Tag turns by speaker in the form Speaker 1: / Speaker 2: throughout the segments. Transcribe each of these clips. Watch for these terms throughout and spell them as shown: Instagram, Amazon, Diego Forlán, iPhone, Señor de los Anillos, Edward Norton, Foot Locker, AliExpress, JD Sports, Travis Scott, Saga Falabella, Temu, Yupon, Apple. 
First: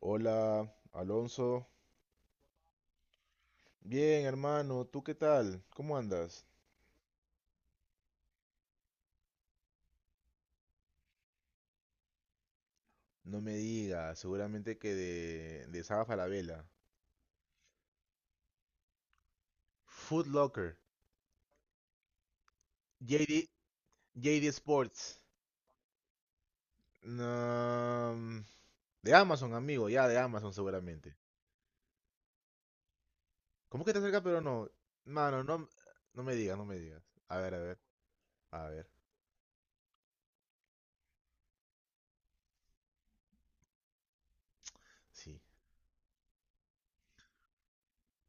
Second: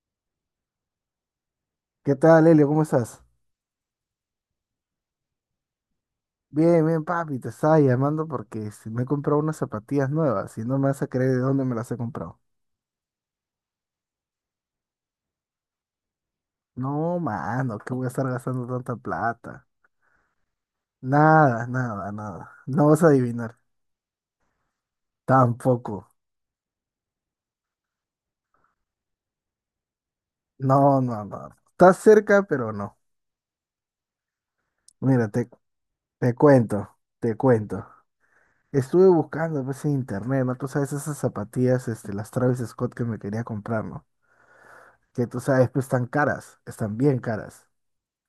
Speaker 1: Hola, Alonso.
Speaker 2: ¿Qué tal, Elio? ¿Cómo estás?
Speaker 1: Bien, hermano, ¿tú qué tal? ¿Cómo andas?
Speaker 2: Bien, bien, papi, te estaba llamando porque me he comprado unas zapatillas nuevas y no me vas a creer de dónde me las he comprado.
Speaker 1: No me digas, seguramente que de Saga Falabella.
Speaker 2: No, mano, ¿qué voy a estar gastando tanta plata?
Speaker 1: Foot Locker.
Speaker 2: Nada, nada, nada. No vas a
Speaker 1: JD,
Speaker 2: adivinar.
Speaker 1: JD Sports.
Speaker 2: Tampoco.
Speaker 1: No, de Amazon, amigo, ya de Amazon
Speaker 2: No,
Speaker 1: seguramente.
Speaker 2: no, no. Estás cerca, pero no.
Speaker 1: ¿Cómo que te acerca pero no?
Speaker 2: Mira,
Speaker 1: Mano,
Speaker 2: te,
Speaker 1: no, no me
Speaker 2: te
Speaker 1: digas, no me
Speaker 2: cuento,
Speaker 1: digas.
Speaker 2: te
Speaker 1: A ver, a ver,
Speaker 2: cuento.
Speaker 1: a ver,
Speaker 2: Estuve buscando pues, en internet, ¿no? Tú sabes esas zapatillas, las Travis Scott que me quería comprar, ¿no? Que
Speaker 1: sí.
Speaker 2: tú sabes, pues están caras, están bien caras.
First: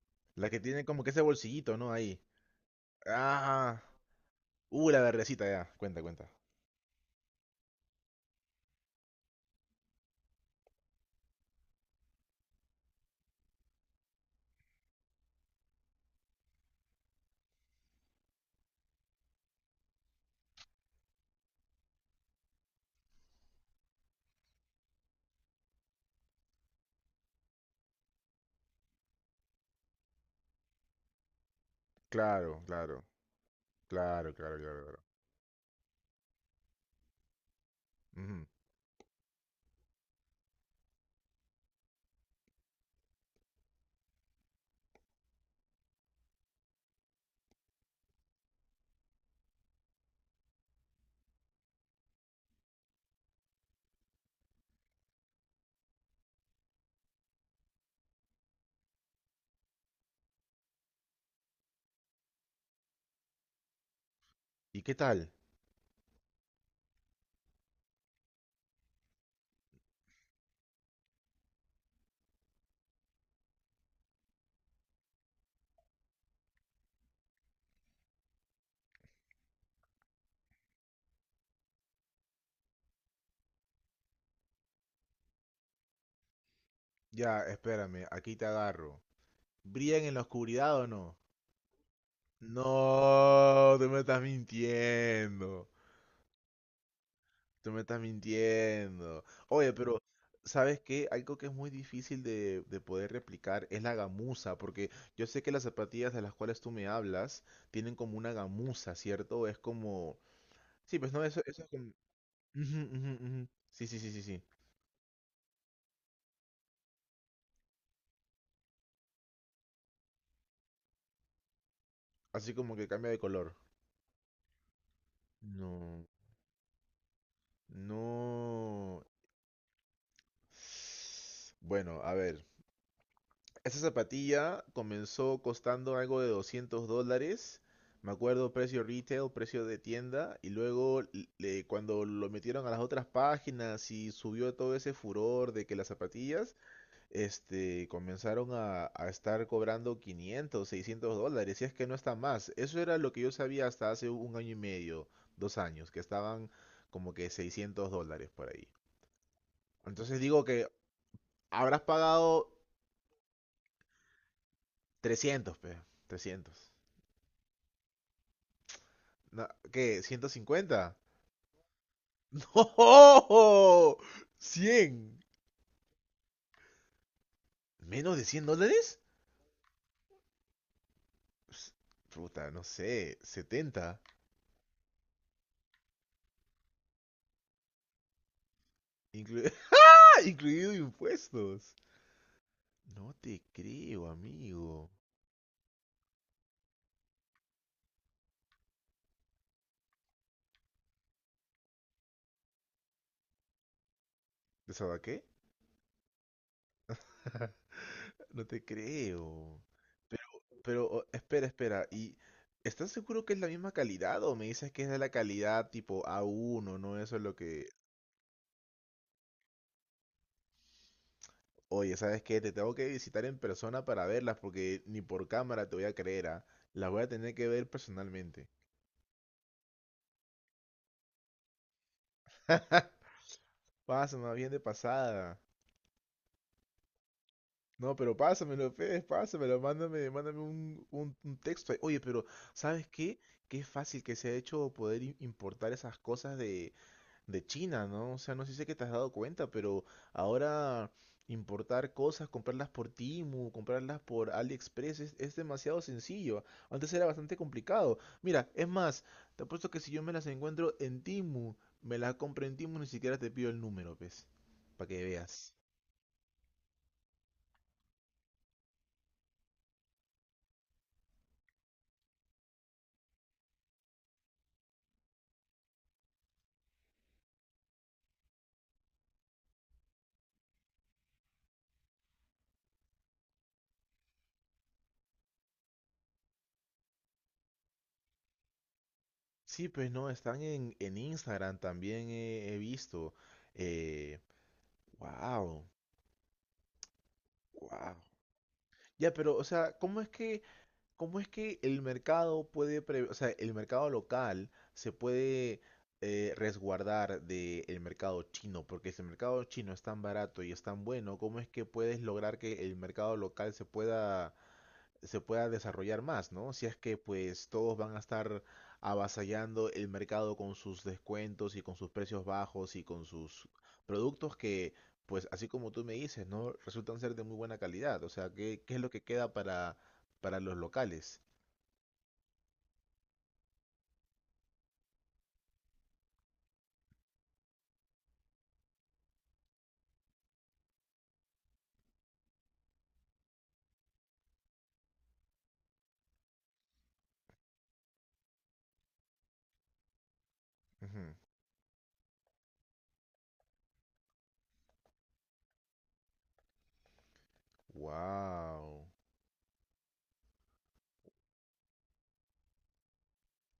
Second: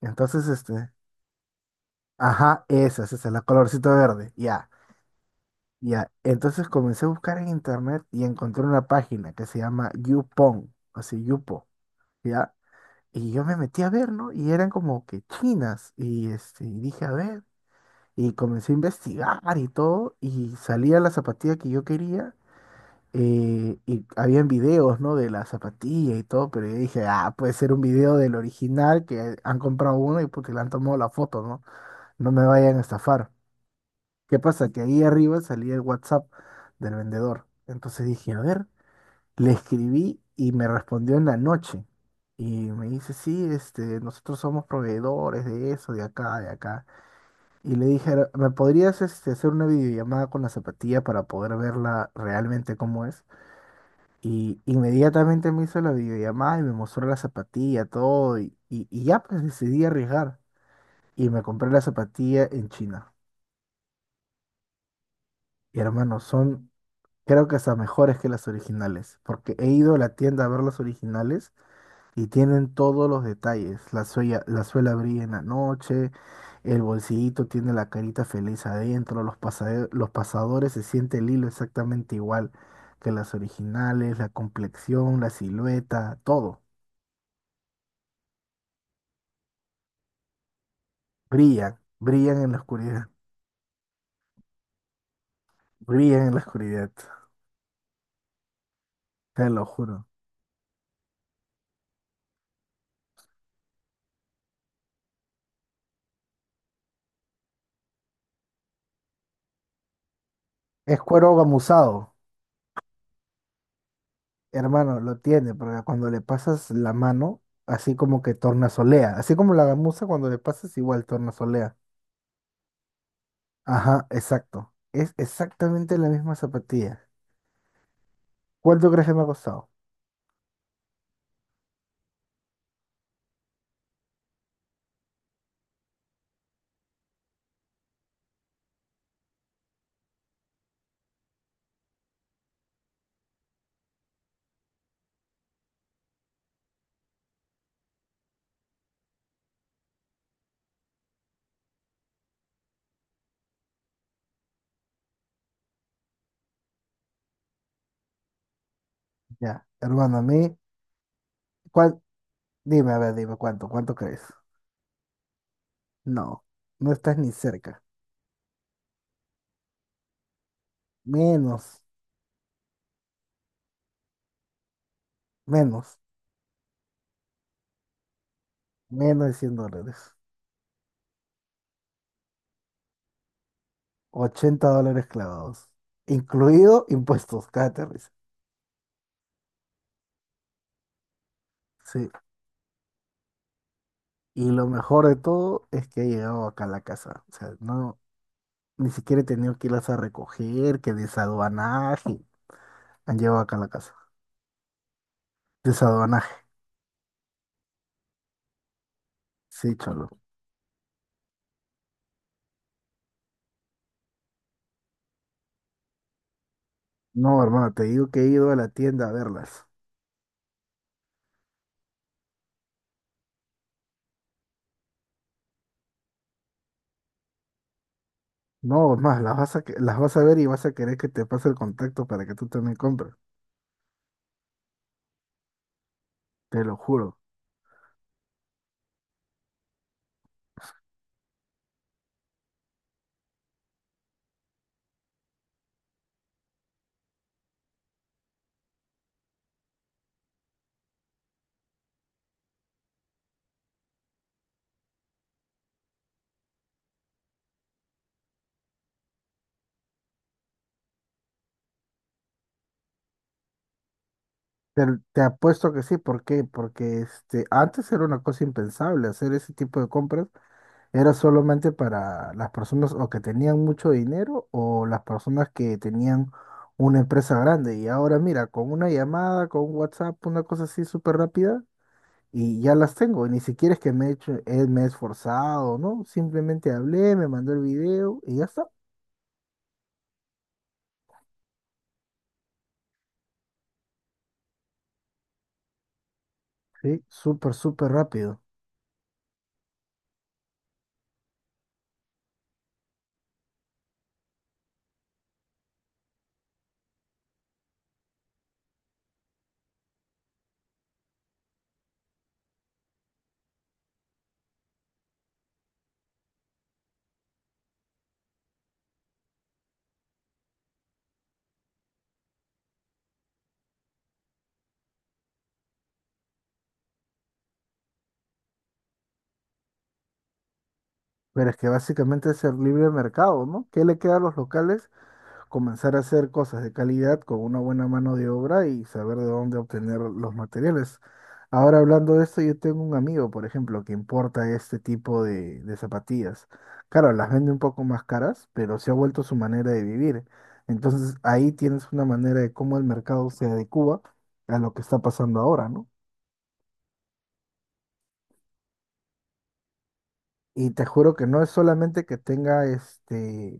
Speaker 2: Entonces,
Speaker 1: La que tiene
Speaker 2: este,
Speaker 1: como que ese bolsillito, ¿no? Ahí.
Speaker 2: Ajá, esa, la
Speaker 1: Ah,
Speaker 2: colorcito verde. Ya,
Speaker 1: la verdecita ya. Cuenta,
Speaker 2: ya.
Speaker 1: cuenta.
Speaker 2: Entonces comencé a buscar en internet y encontré una página que se llama Yupon, así Yupo, ya. Y yo me metí a ver, ¿no? Y eran como que chinas. Y dije, a ver. Y comencé a investigar y todo. Y salía la zapatilla que yo quería. Y habían videos, ¿no? De la zapatilla y todo. Pero yo dije, ah, puede ser un video del original que han comprado uno y porque le han tomado la foto, ¿no? No me
Speaker 1: Claro,
Speaker 2: vayan a
Speaker 1: claro,
Speaker 2: estafar.
Speaker 1: claro, claro,
Speaker 2: ¿Qué pasa? Que
Speaker 1: claro, claro.
Speaker 2: ahí arriba salía el WhatsApp del vendedor. Entonces dije, a
Speaker 1: Ujú.
Speaker 2: ver, le escribí y me respondió en la noche. Y me dice, sí, nosotros somos proveedores de eso, de acá, de acá. Y le dije, ¿me podrías hacer una videollamada con la zapatilla para poder verla realmente cómo es? Y inmediatamente me hizo la videollamada y me mostró la zapatilla, todo. Y ya pues decidí arriesgar. Y me compré la zapatilla en China.
Speaker 1: ¿Y qué tal?
Speaker 2: Y, hermano, son creo que hasta mejores que las originales, porque he ido a la tienda a ver las originales y tienen todos los detalles. La suela brilla en la noche, el bolsillito tiene la carita feliz adentro, los pasadores se siente el hilo exactamente igual que las originales, la complexión, la silueta, todo.
Speaker 1: Ya, espérame, aquí te agarro. ¿Brillan en la oscuridad o no?
Speaker 2: Brillan, brillan en la oscuridad,
Speaker 1: No, tú me estás mintiendo.
Speaker 2: brillan en la oscuridad,
Speaker 1: Tú me estás mintiendo.
Speaker 2: te lo
Speaker 1: Oye, pero
Speaker 2: juro.
Speaker 1: ¿sabes qué? Algo que es muy difícil de poder replicar es la gamuza, porque yo sé que las zapatillas de las cuales tú me hablas tienen como una gamuza, ¿cierto? Es como... Sí,
Speaker 2: Es
Speaker 1: pues no,
Speaker 2: cuero
Speaker 1: eso es como...
Speaker 2: gamuzado.
Speaker 1: Ujú, ujú, ujú. Sí, sí, sí, sí, sí.
Speaker 2: Hermano, lo tiene, porque cuando le pasas la mano, así como que tornasolea, así como la gamuza cuando le pasas igual tornasolea.
Speaker 1: Así como que cambia de color.
Speaker 2: Ajá, exacto. Es exactamente
Speaker 1: No,
Speaker 2: la misma zapatilla. ¿Cuánto
Speaker 1: no.
Speaker 2: crees que me ha costado?
Speaker 1: Bueno, a ver. Esta zapatilla comenzó costando algo de $200. Me acuerdo precio retail, precio de tienda. Y luego cuando lo metieron a las otras páginas y subió todo ese furor de que las zapatillas, comenzaron a estar cobrando 500, $600. Y es que no está más. Eso era lo que yo sabía hasta hace un año y medio, 2 años, que estaban como que $600 por ahí.
Speaker 2: Ya, hermano,
Speaker 1: Entonces
Speaker 2: a
Speaker 1: digo
Speaker 2: mí,
Speaker 1: que habrás
Speaker 2: ¿cuál?
Speaker 1: pagado
Speaker 2: Dime, a ver, dime, ¿cuánto? ¿Cuánto crees?
Speaker 1: trescientos, pe.
Speaker 2: No,
Speaker 1: 300.
Speaker 2: no estás ni cerca.
Speaker 1: No, ¿qué? ¿150?
Speaker 2: Menos,
Speaker 1: ¡No! 100.
Speaker 2: menos,
Speaker 1: ¿Menos de $100?
Speaker 2: menos de $100.
Speaker 1: Ps, puta, no sé. 70.
Speaker 2: $80 clavados. Incluido impuestos, cállate, risa.
Speaker 1: Inclu- ¡Ah! Incluido impuestos.
Speaker 2: Sí.
Speaker 1: No te creo,
Speaker 2: Y lo
Speaker 1: amigo.
Speaker 2: mejor de todo es que he llegado acá a la casa. O sea, no, ni siquiera he tenido que irlas a recoger, que desaduanaje. Han llegado acá a la casa.
Speaker 1: ¿De sabes qué?
Speaker 2: Desaduanaje.
Speaker 1: No te creo.
Speaker 2: Sí, cholo.
Speaker 1: Pero, espera, espera. ¿Y estás seguro que es la misma calidad o me dices que es de la calidad tipo A1, no? Eso es lo
Speaker 2: No,
Speaker 1: que,
Speaker 2: hermano, te digo que he ido a la tienda a verlas.
Speaker 1: Oye, ¿sabes qué? Te tengo que visitar en persona para verlas porque ni por cámara te voy a creer, ¿ah? Las voy a tener que ver personalmente.
Speaker 2: No, es más, las vas a, que- las vas a ver y vas a querer que te pase el contacto para que tú también compres.
Speaker 1: Pásame bien de pasada.
Speaker 2: Te lo juro.
Speaker 1: No, pero pásamelo, Fede, pásamelo, mándame un texto ahí. Oye, pero ¿sabes qué? Qué fácil que se ha hecho poder importar esas cosas de China, ¿no? O sea, no sé si sé que te has dado cuenta, pero ahora importar cosas, comprarlas por Temu, comprarlas por AliExpress es demasiado sencillo. Antes era bastante complicado. Mira, es más, te apuesto que si yo me las encuentro en Temu, me las compro en Temu, ni siquiera te pido el número, pues,
Speaker 2: Te,
Speaker 1: para que
Speaker 2: te
Speaker 1: veas.
Speaker 2: apuesto que sí. ¿Por qué? Porque antes era una cosa impensable hacer ese tipo de compras. Era solamente para las personas o que tenían mucho dinero o las personas que tenían una empresa grande. Y ahora mira, con una llamada, con un WhatsApp, una cosa así súper rápida, y ya las tengo. Y ni siquiera es que me he hecho, me he esforzado, ¿no? Simplemente hablé, me mandó el video y ya está.
Speaker 1: Sí, pues no, están en Instagram también he visto. Eh, wow,
Speaker 2: Sí, súper, súper
Speaker 1: wow.
Speaker 2: rápido.
Speaker 1: Ya, pero, o sea, ¿Cómo es que el mercado puede, o sea, el mercado local se puede resguardar del mercado chino? Porque si el mercado chino es tan barato y es tan bueno, ¿cómo es que puedes lograr que el mercado local se pueda desarrollar más, ¿no? Si es que pues todos van a estar avasallando el mercado con sus descuentos y con sus precios bajos y con sus productos que, pues así como tú me dices, ¿no? Resultan ser de muy buena calidad. O sea, ¿qué es lo que queda para los locales?
Speaker 2: Pero es que básicamente es el libre mercado, ¿no? ¿Qué le queda a los locales? Comenzar a hacer cosas de calidad con una buena mano de obra y saber de dónde obtener los materiales. Ahora hablando de esto, yo tengo un amigo, por ejemplo, que importa este tipo de zapatillas. Claro, las vende un poco más caras, pero se ha vuelto su manera de vivir. Entonces ahí tienes una manera de cómo el mercado se adecua a lo que está pasando ahora, ¿no?
Speaker 1: Wow.
Speaker 2: Y te juro que no es solamente que tenga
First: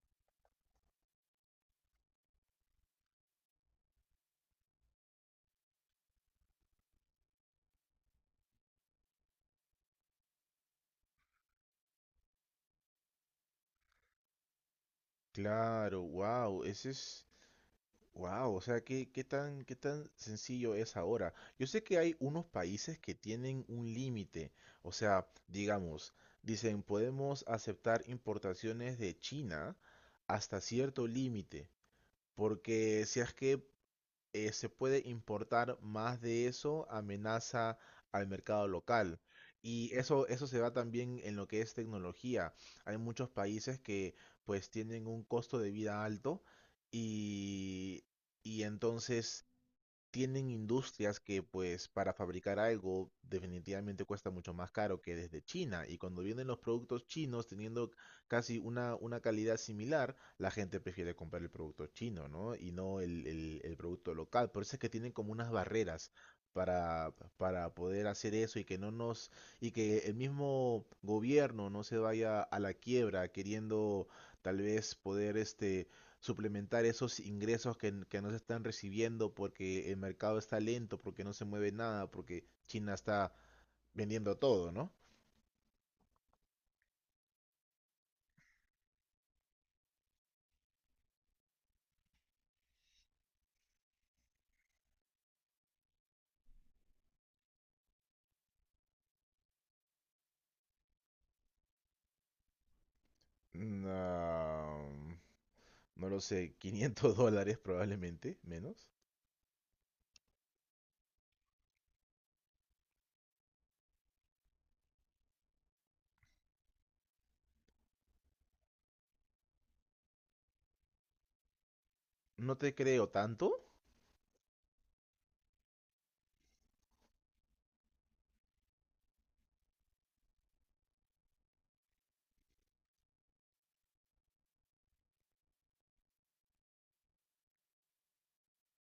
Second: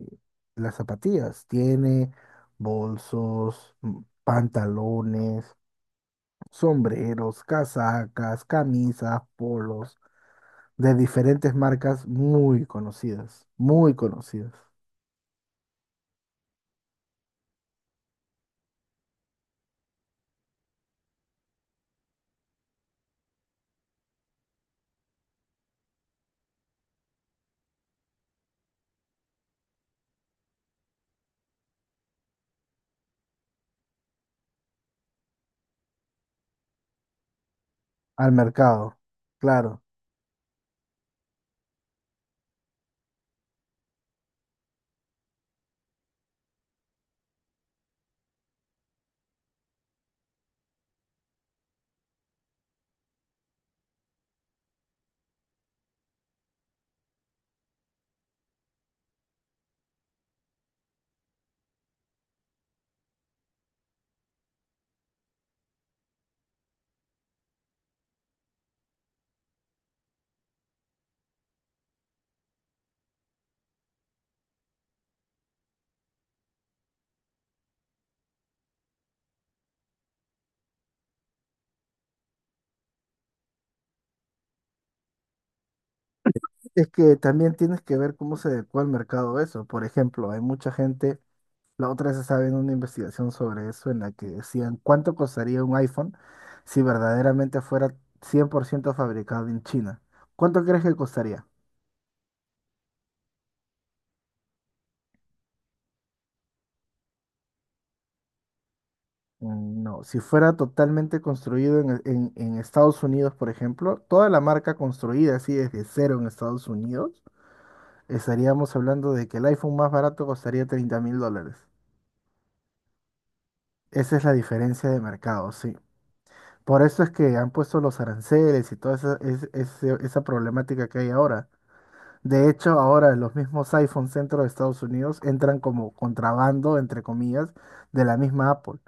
Speaker 2: las zapatillas, tiene bolsos, pantalones, sombreros, casacas, camisas, polos de diferentes marcas muy conocidas
Speaker 1: Claro, wow. Ese es. Wow. O sea, ¿qué tan sencillo es ahora? Yo sé que hay unos países que tienen un límite. O sea, digamos, dicen, podemos aceptar importaciones de China hasta cierto límite. Porque si es que se puede importar más de eso, amenaza al
Speaker 2: al
Speaker 1: mercado
Speaker 2: mercado.
Speaker 1: local.
Speaker 2: Claro,
Speaker 1: Y eso se da también en lo que es tecnología. Hay muchos países que pues tienen un costo de vida alto y, y entonces tienen industrias que pues para fabricar algo definitivamente cuesta mucho más caro que desde China y cuando vienen los productos chinos teniendo casi una calidad similar, la gente prefiere comprar el producto chino, ¿no? Y no el producto local. Por eso es que tienen como unas barreras para poder hacer eso y que no nos, y que el mismo gobierno no se vaya a la quiebra queriendo tal vez poder suplementar esos ingresos que no se están recibiendo porque el mercado está lento, porque no se mueve nada, porque China está vendiendo todo, ¿no?
Speaker 2: es que también tienes que ver cómo se adecua al mercado eso. Por ejemplo, hay mucha gente, la otra vez estaba viendo una investigación sobre eso en la que decían cuánto costaría un iPhone si verdaderamente fuera 100% fabricado en China. ¿Cuánto crees que costaría?
Speaker 1: No, no lo sé, 500 dólares probablemente, menos.
Speaker 2: No, si fuera totalmente construido en, en Estados Unidos, por ejemplo, toda la marca construida así desde cero en Estados Unidos, estaríamos hablando de que el iPhone más barato costaría 30 mil dólares.
Speaker 1: No te creo tanto.
Speaker 2: Esa es la diferencia de mercado, sí. Por eso es que han puesto los aranceles y toda esa problemática que hay ahora. De hecho, ahora los mismos iPhones dentro de Estados Unidos entran como contrabando, entre comillas, de la misma Apple,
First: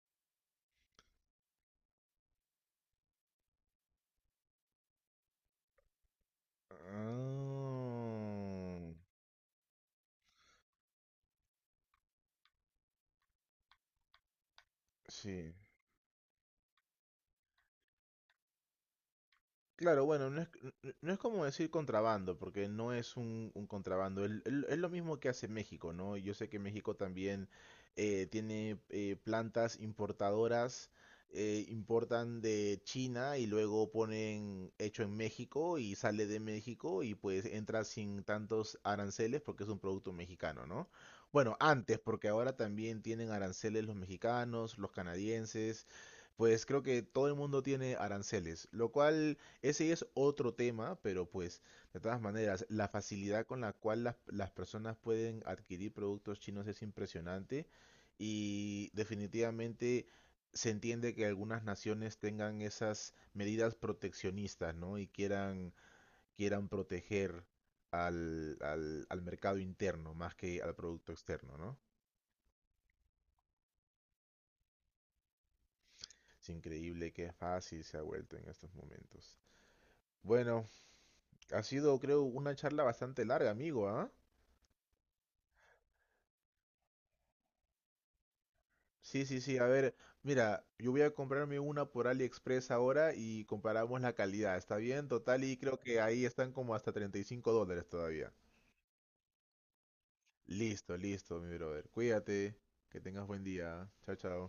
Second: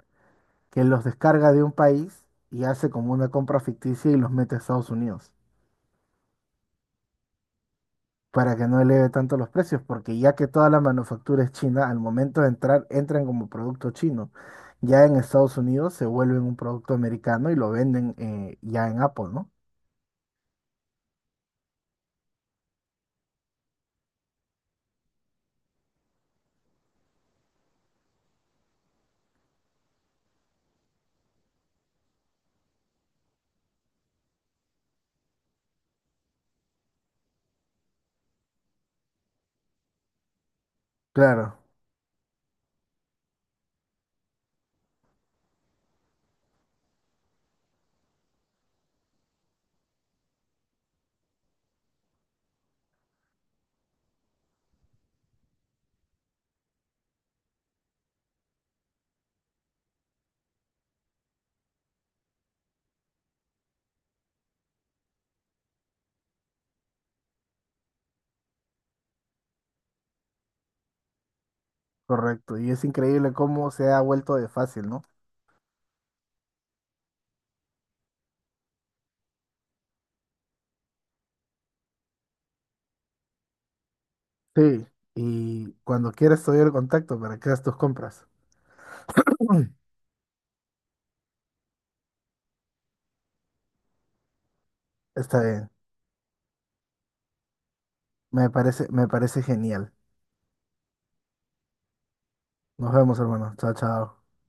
Speaker 2: que los descarga de un país y hace como una compra ficticia y los mete a Estados Unidos para que no
Speaker 1: Ah,
Speaker 2: eleve tanto los precios, porque ya que toda la manufactura es china, al momento de entrar, entran como producto chino. Ya en
Speaker 1: sí.
Speaker 2: Estados Unidos se vuelven un producto americano y lo venden ya en Apple, ¿no?
Speaker 1: Claro, bueno, no es como decir contrabando, porque no es un contrabando. Es lo mismo que hace México, ¿no? Yo sé que México también tiene plantas importadoras, importan de China y luego ponen hecho en México y sale de México y pues entra sin tantos aranceles porque es un producto mexicano, ¿no? Bueno,
Speaker 2: Claro,
Speaker 1: antes, porque ahora también tienen aranceles los mexicanos, los canadienses. Pues creo que todo el mundo tiene aranceles, lo cual ese es otro tema, pero pues de todas maneras, la facilidad con la cual las personas pueden adquirir productos chinos es impresionante y definitivamente se entiende que algunas naciones tengan esas medidas proteccionistas, ¿no? Y quieran proteger al mercado interno más que al producto externo, ¿no?
Speaker 2: correcto. Y es increíble cómo se ha vuelto de fácil, ¿no?
Speaker 1: Es increíble qué fácil se ha vuelto en estos momentos. Bueno, ha sido creo una charla bastante larga, amigo, ¿ah?
Speaker 2: Sí. Y cuando quieras te doy el contacto para que hagas tus compras.
Speaker 1: Sí, sí, sí. A ver, mira, yo voy a comprarme una por AliExpress ahora y comparamos la calidad. ¿Está bien?
Speaker 2: Está
Speaker 1: Total, y
Speaker 2: bien.
Speaker 1: creo que ahí están como hasta $35 todavía.
Speaker 2: Me parece genial.
Speaker 1: Listo, listo, mi brother. Cuídate,
Speaker 2: Nos
Speaker 1: que
Speaker 2: vemos,
Speaker 1: tengas buen
Speaker 2: hermano. Chao,
Speaker 1: día. Chao,
Speaker 2: chao.
Speaker 1: chao.